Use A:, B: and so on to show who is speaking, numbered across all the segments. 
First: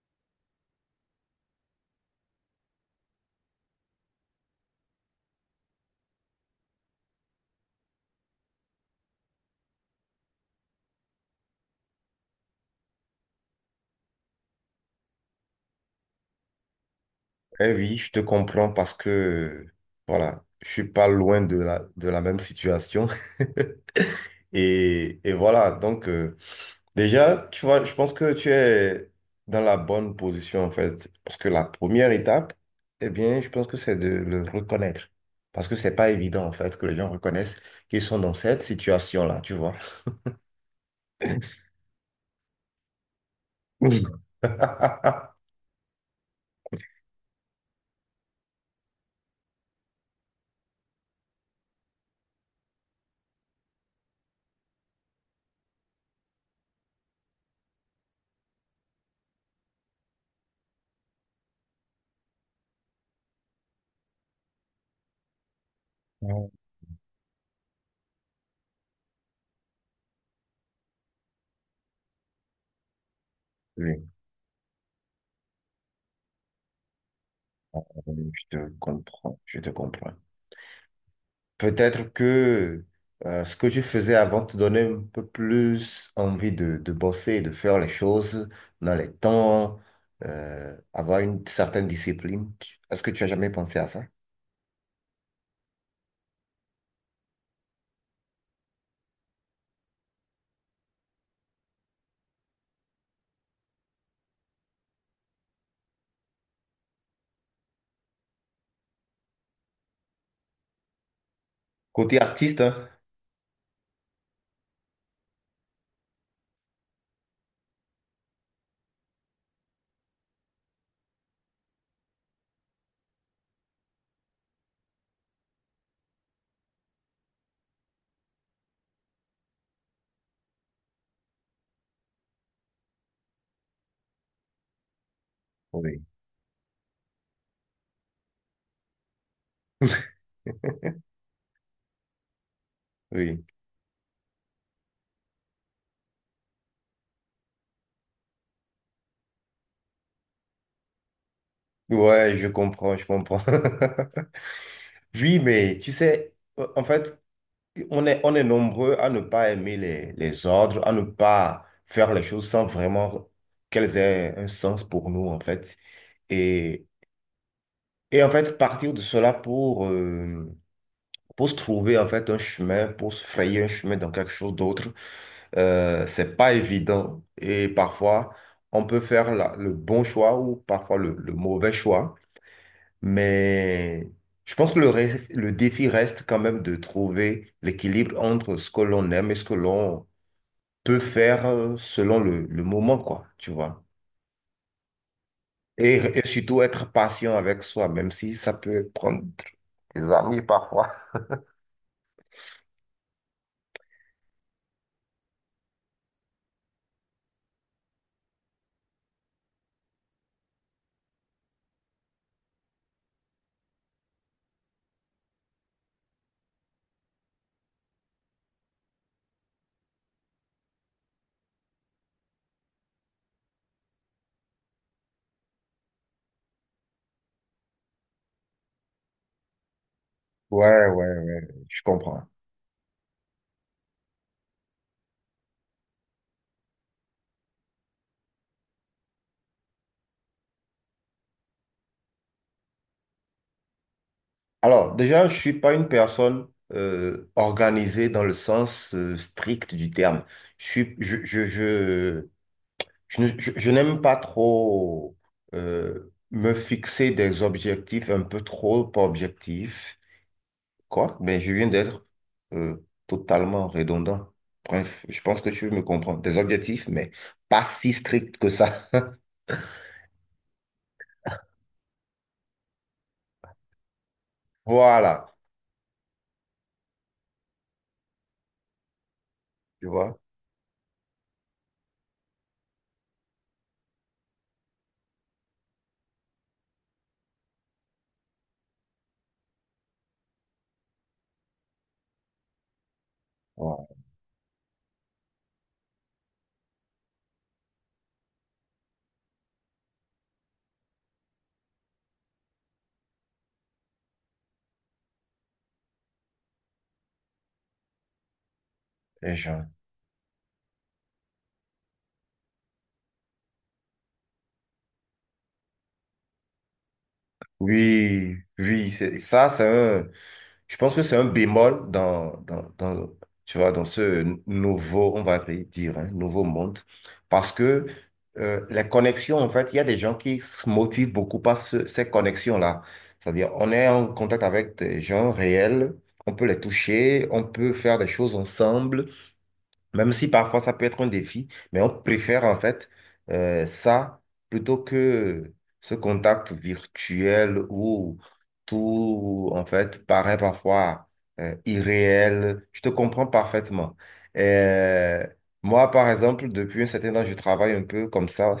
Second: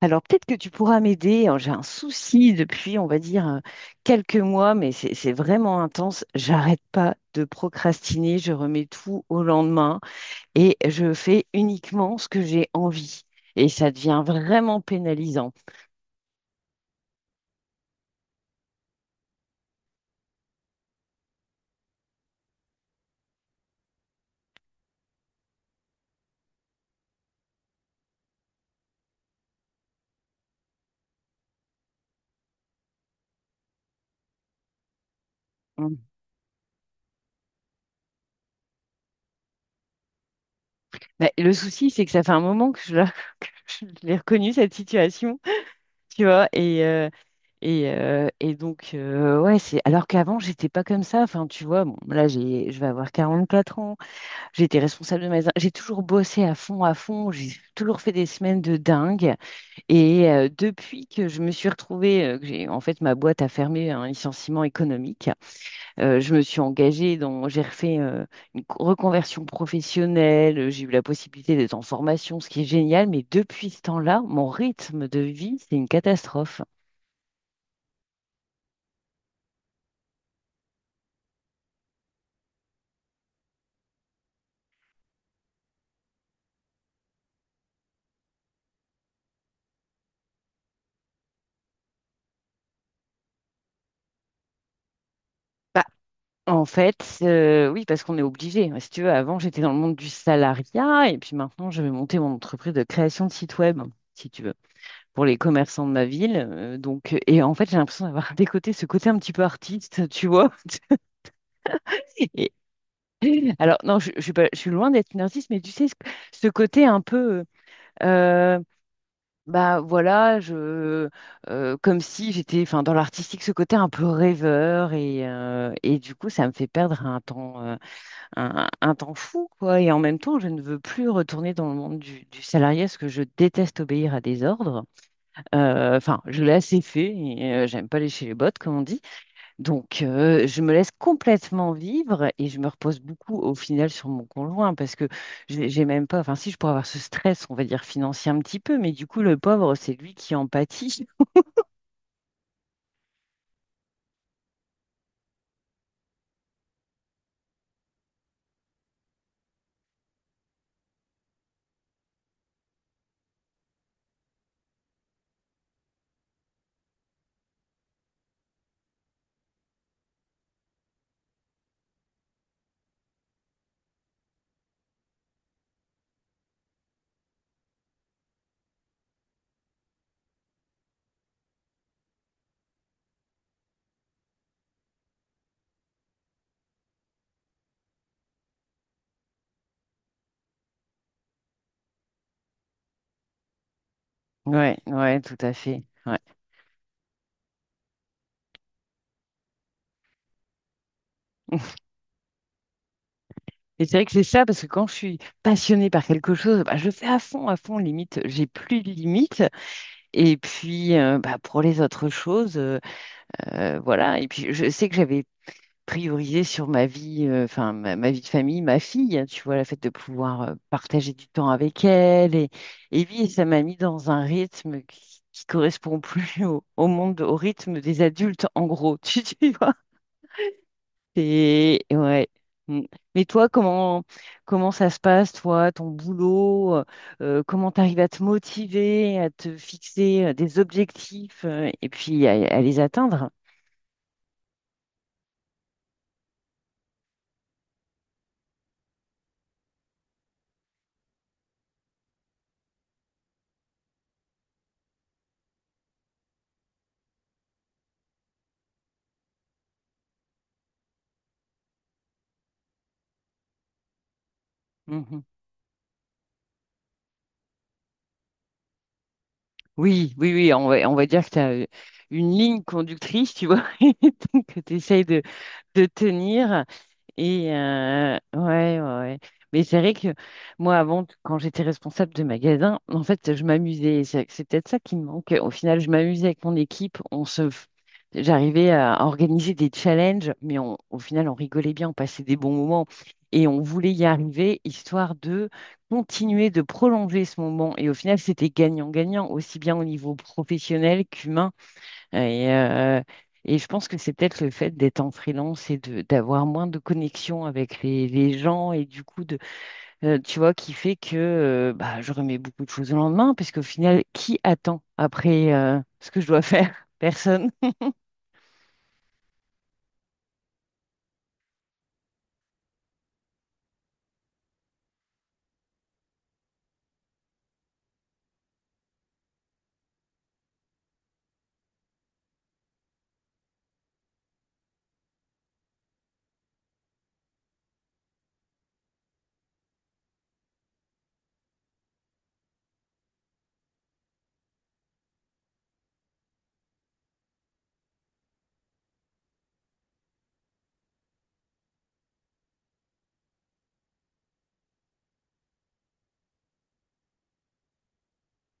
A: Alors peut-être que tu pourras m'aider. Alors, j'ai un souci depuis, on va dire, quelques mois, mais c'est vraiment intense. J'arrête pas de procrastiner. Je remets tout au lendemain et je fais uniquement ce que j'ai envie. Et ça devient vraiment pénalisant.
B: Eh oui, je te comprends parce que, voilà, je suis pas loin de la même situation. Et voilà, déjà, tu vois, je pense que tu es dans la bonne position, en fait. Parce que la première étape, eh bien, je pense que c'est de le reconnaître. Parce que c'est
A: Mm.
B: pas évident, en fait, que les gens reconnaissent qu'ils sont dans cette situation-là, tu vois.
A: Mais le souci, c'est que ça fait un moment que je l'ai reconnu, cette situation, tu vois. Et donc, ouais, c'est. Alors qu'avant, j'étais pas comme ça. Enfin, tu vois, bon, là, je vais avoir 44 ans. J'étais responsable de magasin. J'ai toujours bossé à fond, à fond. J'ai toujours fait des semaines de dingue. Et depuis que je me suis retrouvée, en fait, ma boîte a fermé un licenciement économique, je me suis engagée dans, j'ai refait une reconversion professionnelle. J'ai eu la possibilité d'être en formation, ce qui est génial. Mais depuis ce
B: Oui,
A: temps-là, mon rythme de vie, c'est une catastrophe.
B: Oui, je te comprends, je te comprends. Peut-être que ce que tu faisais avant te donnait un peu plus envie de bosser, de faire les choses dans les temps, avoir une certaine discipline. Est-ce que tu as jamais pensé à ça?
A: Bah, en fait, oui, parce qu'on est obligé. Si tu veux, avant, j'étais dans le monde du salariat et puis maintenant, je vais monter mon entreprise de création de site web, si tu veux, pour les commerçants de ma ville. Donc, et en fait, j'ai l'impression d'avoir décoté ce côté un petit peu artiste, tu vois.
B: Côté
A: Et-
B: artiste, hein?
A: alors, non, je suis pas, je suis loin d'être une artiste, mais tu sais, ce côté un peu, euh, bah voilà, je, comme si j'étais, enfin, dans l'artistique, ce côté un peu rêveur et du coup, ça me fait perdre un temps. Un temps fou, quoi. Et en même temps, je ne veux plus retourner dans le monde du salarié parce que je déteste obéir à des ordres.
B: Oui.
A: Enfin, je l'ai assez fait et j'aime pas lécher les bottes, comme on dit. Donc, je me laisse complètement vivre et je me repose beaucoup
B: Oui.
A: au final sur mon conjoint parce que j'ai même pas, enfin, si je pourrais avoir ce stress, on va dire financier un petit peu, mais du coup, le pauvre, c'est lui qui en pâtit.
B: Ouais, je comprends, je comprends. Oui, mais tu sais, en fait, on est nombreux à ne pas aimer les ordres, à ne pas faire les choses sans vraiment qu'elles aient un sens pour nous, en fait. Et Et en fait, partir de cela pour se trouver en fait un chemin, pour se frayer un chemin dans quelque chose d'autre, c'est pas évident. Et parfois, on peut faire le bon choix ou parfois le mauvais choix. Mais je pense que le défi reste quand même de trouver l'équilibre entre ce que l'on aime et ce que l'on peut faire selon le moment, quoi, tu vois.
A: Ouais, ouais, tout à fait. Ouais.
B: Et surtout être patient avec soi, même si ça peut prendre des années parfois.
A: Et c'est vrai que c'est ça, parce que quand je suis passionnée par quelque chose, bah, je fais à fond, limite, j'ai plus de limites. Et puis, bah, pour les autres choses, voilà. Et puis, je sais que j'avais priorisé sur ma vie, enfin, ma vie de famille, ma fille, hein, tu vois, le fait de pouvoir partager du temps avec elle. Et puis, ça m'a mis dans un rythme qui correspond plus au monde, au rythme des adultes, en gros, tu vois.
B: Ouais, ouais, ouais,
A: C'est
B: je comprends.
A: ouais. Mm. Mais toi, comment ça se passe, toi, ton boulot, comment t'arrives à te motiver, à te fixer des objectifs et puis à les atteindre?
B: Alors, déjà, je suis pas une personne organisée dans le sens strict du terme. Je suis, je, ne- je n'aime pas trop me fixer des objectifs un peu trop objectifs, quoi, mais je viens d'être euh, totalement redondant. Bref, je
A: Mhm.
B: pense que tu me comprends. Des objectifs, mais pas si stricts que ça.
A: Oui, oui, oui, on va dire que tu as une ligne conductrice, tu vois, que tu essayes de,
B: Voilà,
A: de tenir. Et ouais, ouais, ouais. Mais c'est
B: tu
A: vrai que
B: vois.
A: moi, avant, quand j'étais responsable de magasin, en fait, je m'amusais. C'est peut-être ça qui me manque. Au final, je m'amusais avec mon équipe. J'arrivais à organiser des challenges, mais au final, on rigolait bien, on passait des bons moments et on
B: Voilà,
A: voulait y arriver, histoire de continuer de prolonger ce moment. Et au final, c'était gagnant-gagnant, aussi bien au niveau professionnel qu'humain. Et, euh, et je pense que c'est peut-être le fait d'être en freelance et de d'avoir moins de connexion avec les gens et du coup
B: les
A: de
B: gens.
A: tu vois qui fait que bah, je remets beaucoup de choses au lendemain parce qu'au final qui attend après ce que je dois faire? Personne.
B: Oui, oui, c'est ça, c'est un, je pense que c'est un bémol tu vois, dans ce nouveau, on va dire, hein, nouveau monde, parce que les connexions, en fait, il y a des gens qui se motivent beaucoup par ces connexions-là. C'est-à-dire, on est en contact avec des gens réels, on peut les toucher, on peut faire des choses ensemble. Même si parfois ça peut être un défi, mais on préfère en fait ça plutôt que ce contact virtuel où tout en fait paraît parfois irréel. Je te comprends parfaitement. Euh, Moi, par exemple, depuis un certain temps, je travaille un peu comme ça.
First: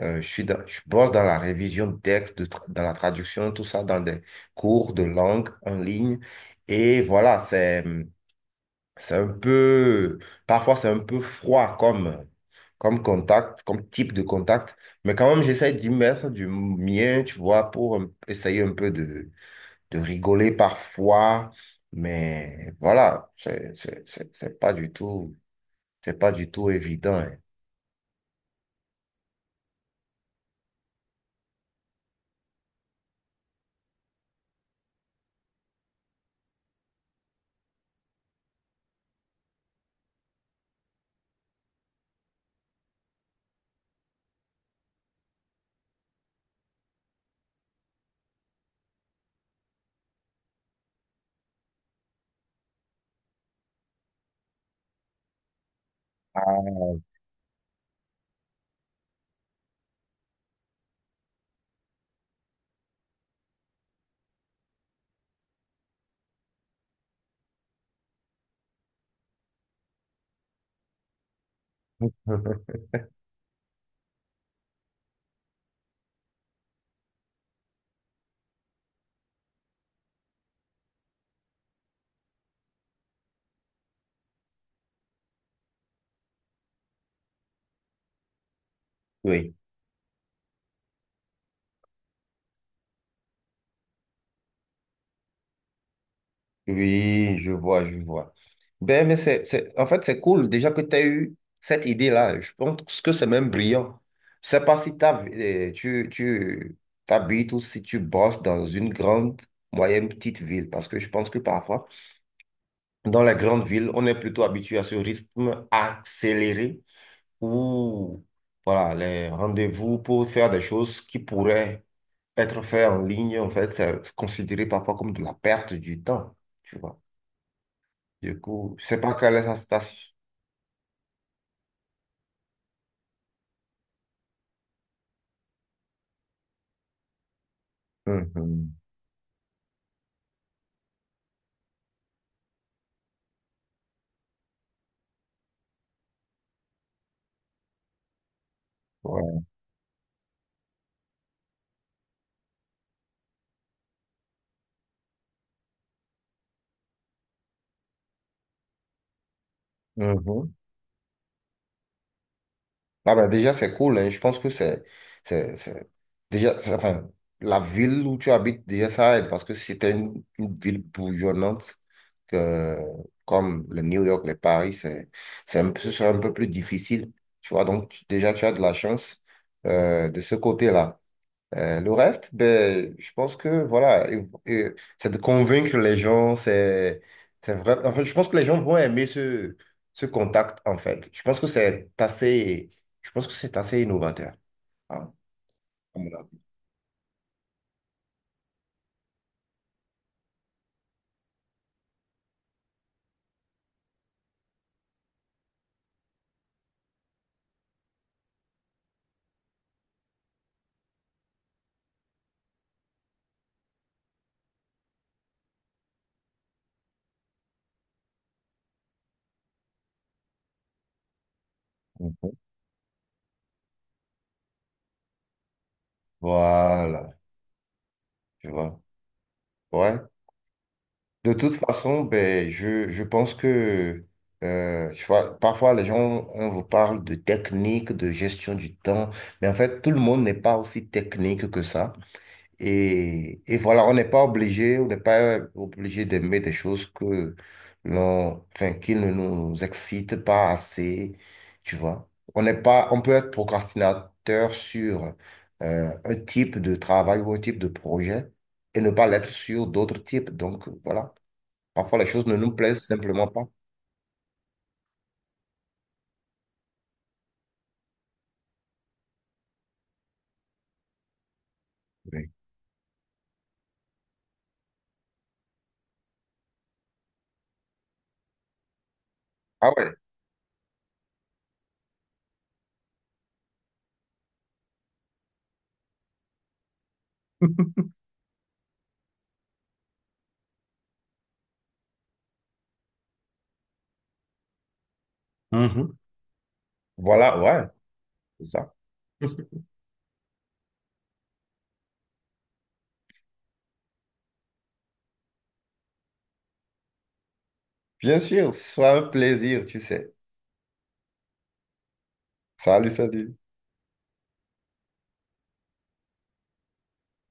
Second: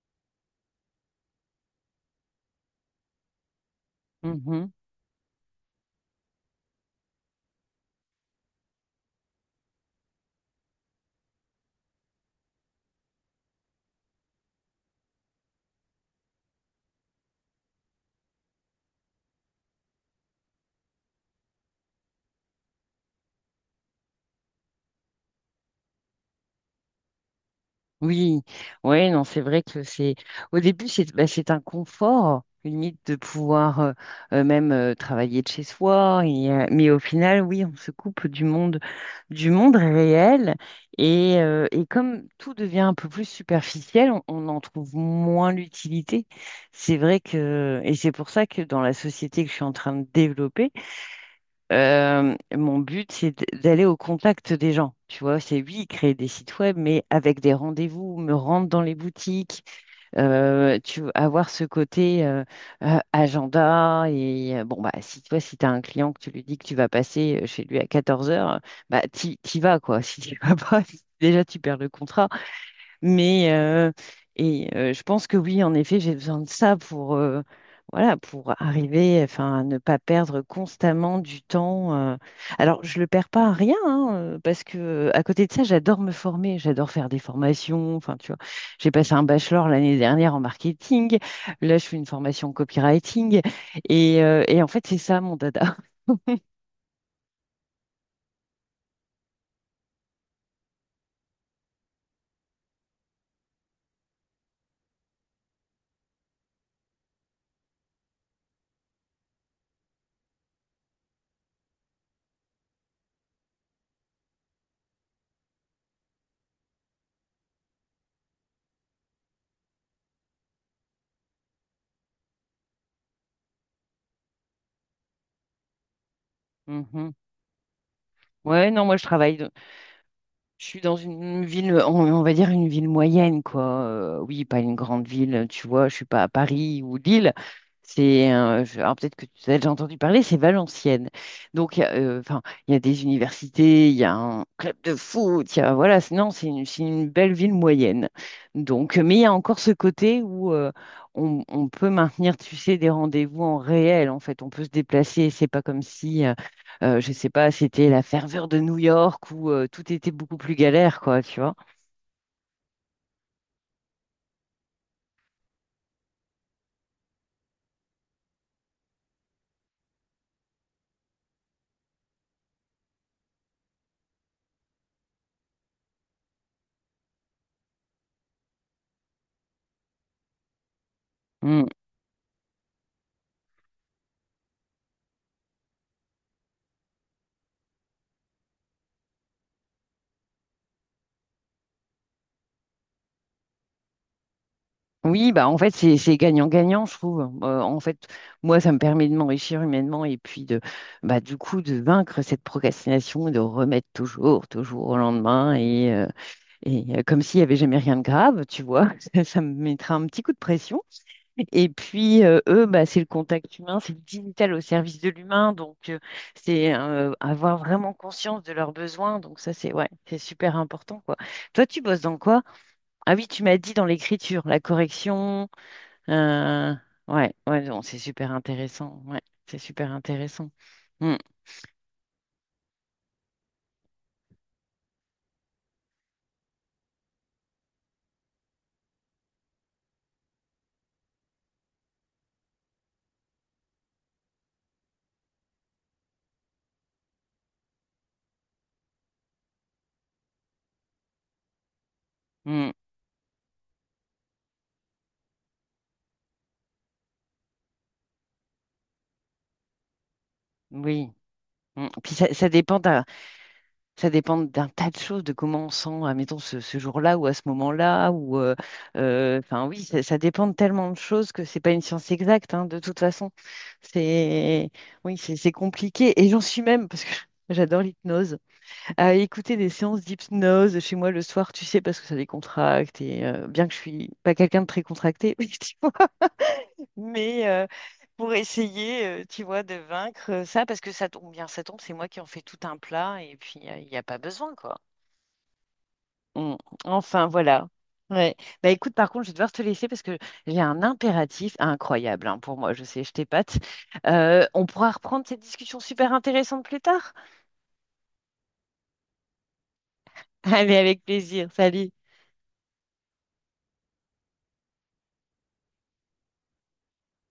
B: Je bosse dans la révision de textes, dans la traduction, tout ça, dans des cours de langue en ligne. Et voilà, c'est... C'est un peu, parfois c'est un peu froid comme, comme contact, comme type de contact, mais quand même j'essaie d'y mettre du mien, tu vois, pour essayer un peu de rigoler parfois, mais voilà, c'est pas du tout, c'est pas du tout évident, hein.
A: Oui, ouais, non, c'est vrai que c'est au début c'est bah, c'est un confort limite de pouvoir même travailler de chez soi mais au final oui on se coupe du monde réel et comme tout devient un peu plus superficiel on en trouve moins l'utilité c'est vrai que et c'est pour ça que dans la société que je suis en train de développer mon but, c'est d'aller au contact des gens. Tu vois, c'est oui, créer des sites web,
B: Ah,
A: mais avec des rendez-vous, me rendre dans les boutiques, tu vois, avoir ce côté agenda. Et bon, bah, si toi, si tu as un client que tu lui dis que tu vas passer chez lui à 14 heures, bah, t'y vas, quoi. Si tu vas pas, déjà, tu perds le contrat. Mais je pense que oui, en effet, j'ai besoin de ça pour voilà, pour arriver, enfin, à ne pas perdre constamment du temps. Alors, je le perds pas à rien, hein, parce que à côté de ça, j'adore me former, j'adore faire des formations. Enfin, tu vois, j'ai passé un
B: oui.
A: bachelor l'année dernière en marketing. Là, je fais une formation en copywriting. Et en fait, c'est ça mon dada.
B: Oui, je vois, je vois. Ben, mais c'est, en fait, c'est cool déjà que tu as eu cette idée-là. Je pense que c'est même brillant. Je sais pas si tu t'habites ou si tu bosses dans une grande, moyenne, petite ville, parce que je pense que parfois, dans les grandes villes, on est plutôt habitué à ce rythme accéléré où, voilà, les rendez-vous pour faire des choses qui pourraient être faites en ligne, en fait, c'est considéré parfois comme de la perte du temps, tu vois.
A: Mhm.
B: Du
A: Ouais,
B: coup,
A: non,
B: je
A: moi,
B: sais
A: je
B: pas quelle est
A: travaille.
B: sa station.
A: Je suis dans une ville, on va dire une ville moyenne, quoi. Oui, pas une grande ville, tu vois. Je suis pas à Paris ou Lille.
B: Mhm.
A: Alors peut-être que tu as déjà entendu parler, c'est Valenciennes. Donc, enfin, il y a des universités, il y a un club de foot, il y a, voilà. Non, c'est une, belle ville moyenne. Donc, mais il y a
B: Ouais.
A: encore ce côté où on peut maintenir, tu sais, des rendez-vous en réel. En fait, on peut se déplacer. C'est pas comme si je sais pas, c'était la ferveur de New York où tout était beaucoup plus
B: Mhm.
A: galère, quoi, tu vois.
B: Ah ben déjà, c'est cool, hein. Je pense que c'est, c'est- enfin, la ville où tu habites, déjà, ça aide parce que si t'es une ville bourgeonnante que, comme le New York, le Paris, c'est un peu, ce serait un peu plus difficile. Tu vois, donc, déjà, tu as de la chance de ce côté-là.
A: Mm.
B: Le reste, ben, je pense que voilà, et c'est de convaincre les gens, c'est vrai. En fait, je pense que les gens vont aimer ce contact, en fait. Je pense que c'est assez innovateur, hein,
A: Oui, bah en fait, c'est
B: à mon
A: c'est
B: avis.
A: gagnant-gagnant, je trouve. En fait, moi, ça me permet de m'enrichir humainement et puis de, bah, du coup, de vaincre cette procrastination et de remettre toujours, toujours au lendemain et comme s'il n'y avait jamais rien de grave, tu vois. Ça me mettra un petit coup de pression. Et puis, eux, bah, c'est le contact humain, c'est le digital au service de l'humain. Donc, c'est avoir vraiment conscience de leurs besoins. Donc, ça, c'est ouais, c'est super important, quoi. Toi, tu bosses dans quoi? Ah oui, tu m'as dit dans l'écriture, la correction. euh,
B: Voilà,
A: ouais, ouais, non, c'est super
B: tu vois.
A: intéressant. Ouais, c'est super
B: Ouais.
A: intéressant. Mm,
B: De toute façon, ben, je pense que tu vois, parfois les gens, on vous parle de technique, de gestion du temps, mais en fait, tout le monde n'est pas aussi technique que ça. Et voilà, on n'est pas obligé, on n'est pas obligé d'aimer des choses que l'on, enfin, qui ne nous excitent pas assez, tu vois. On n'est
A: mm,
B: pas, on peut être procrastinateur sur un type de travail ou un type de projet et ne pas l'être sur d'autres types. Donc
A: oui.
B: voilà,
A: Mm.
B: parfois les
A: Puis,
B: choses
A: ça,
B: ne
A: ça
B: nous
A: dépend.
B: plaisent simplement pas.
A: Ça dépend d'un tas de choses, de comment on sent, admettons, ce jour-là ou à ce moment-là. Enfin, oui, ça dépend de tellement de choses que c'est pas une science
B: Oui.
A: exacte, hein, de toute façon. C'est, oui, c'est compliqué. Et j'en suis même, parce que j'adore l'hypnose, à écouter des
B: Ah ouais,
A: séances d'hypnose chez moi le soir, tu sais, parce que ça décontracte. Et bien que je suis pas quelqu'un de très contracté, oui, tu vois, mais pour essayer, tu vois, de vaincre ça, parce que ça tombe bien, ça tombe, c'est moi qui en fais tout un plat, et puis il n'y a pas besoin, quoi.
B: mhm,
A: Mm. Enfin,
B: voilà,
A: voilà.
B: ouais,
A: Ouais.
B: c'est
A: Bah
B: ça.
A: écoute, par contre, je vais devoir te laisser parce que j'ai un impératif incroyable, hein, pour moi. Je sais, je t'épate. On pourra reprendre cette discussion super intéressante plus tard.
B: Bien sûr, ce sera un plaisir, tu sais.
A: Allez, avec plaisir. Salut.
B: Salut, salut.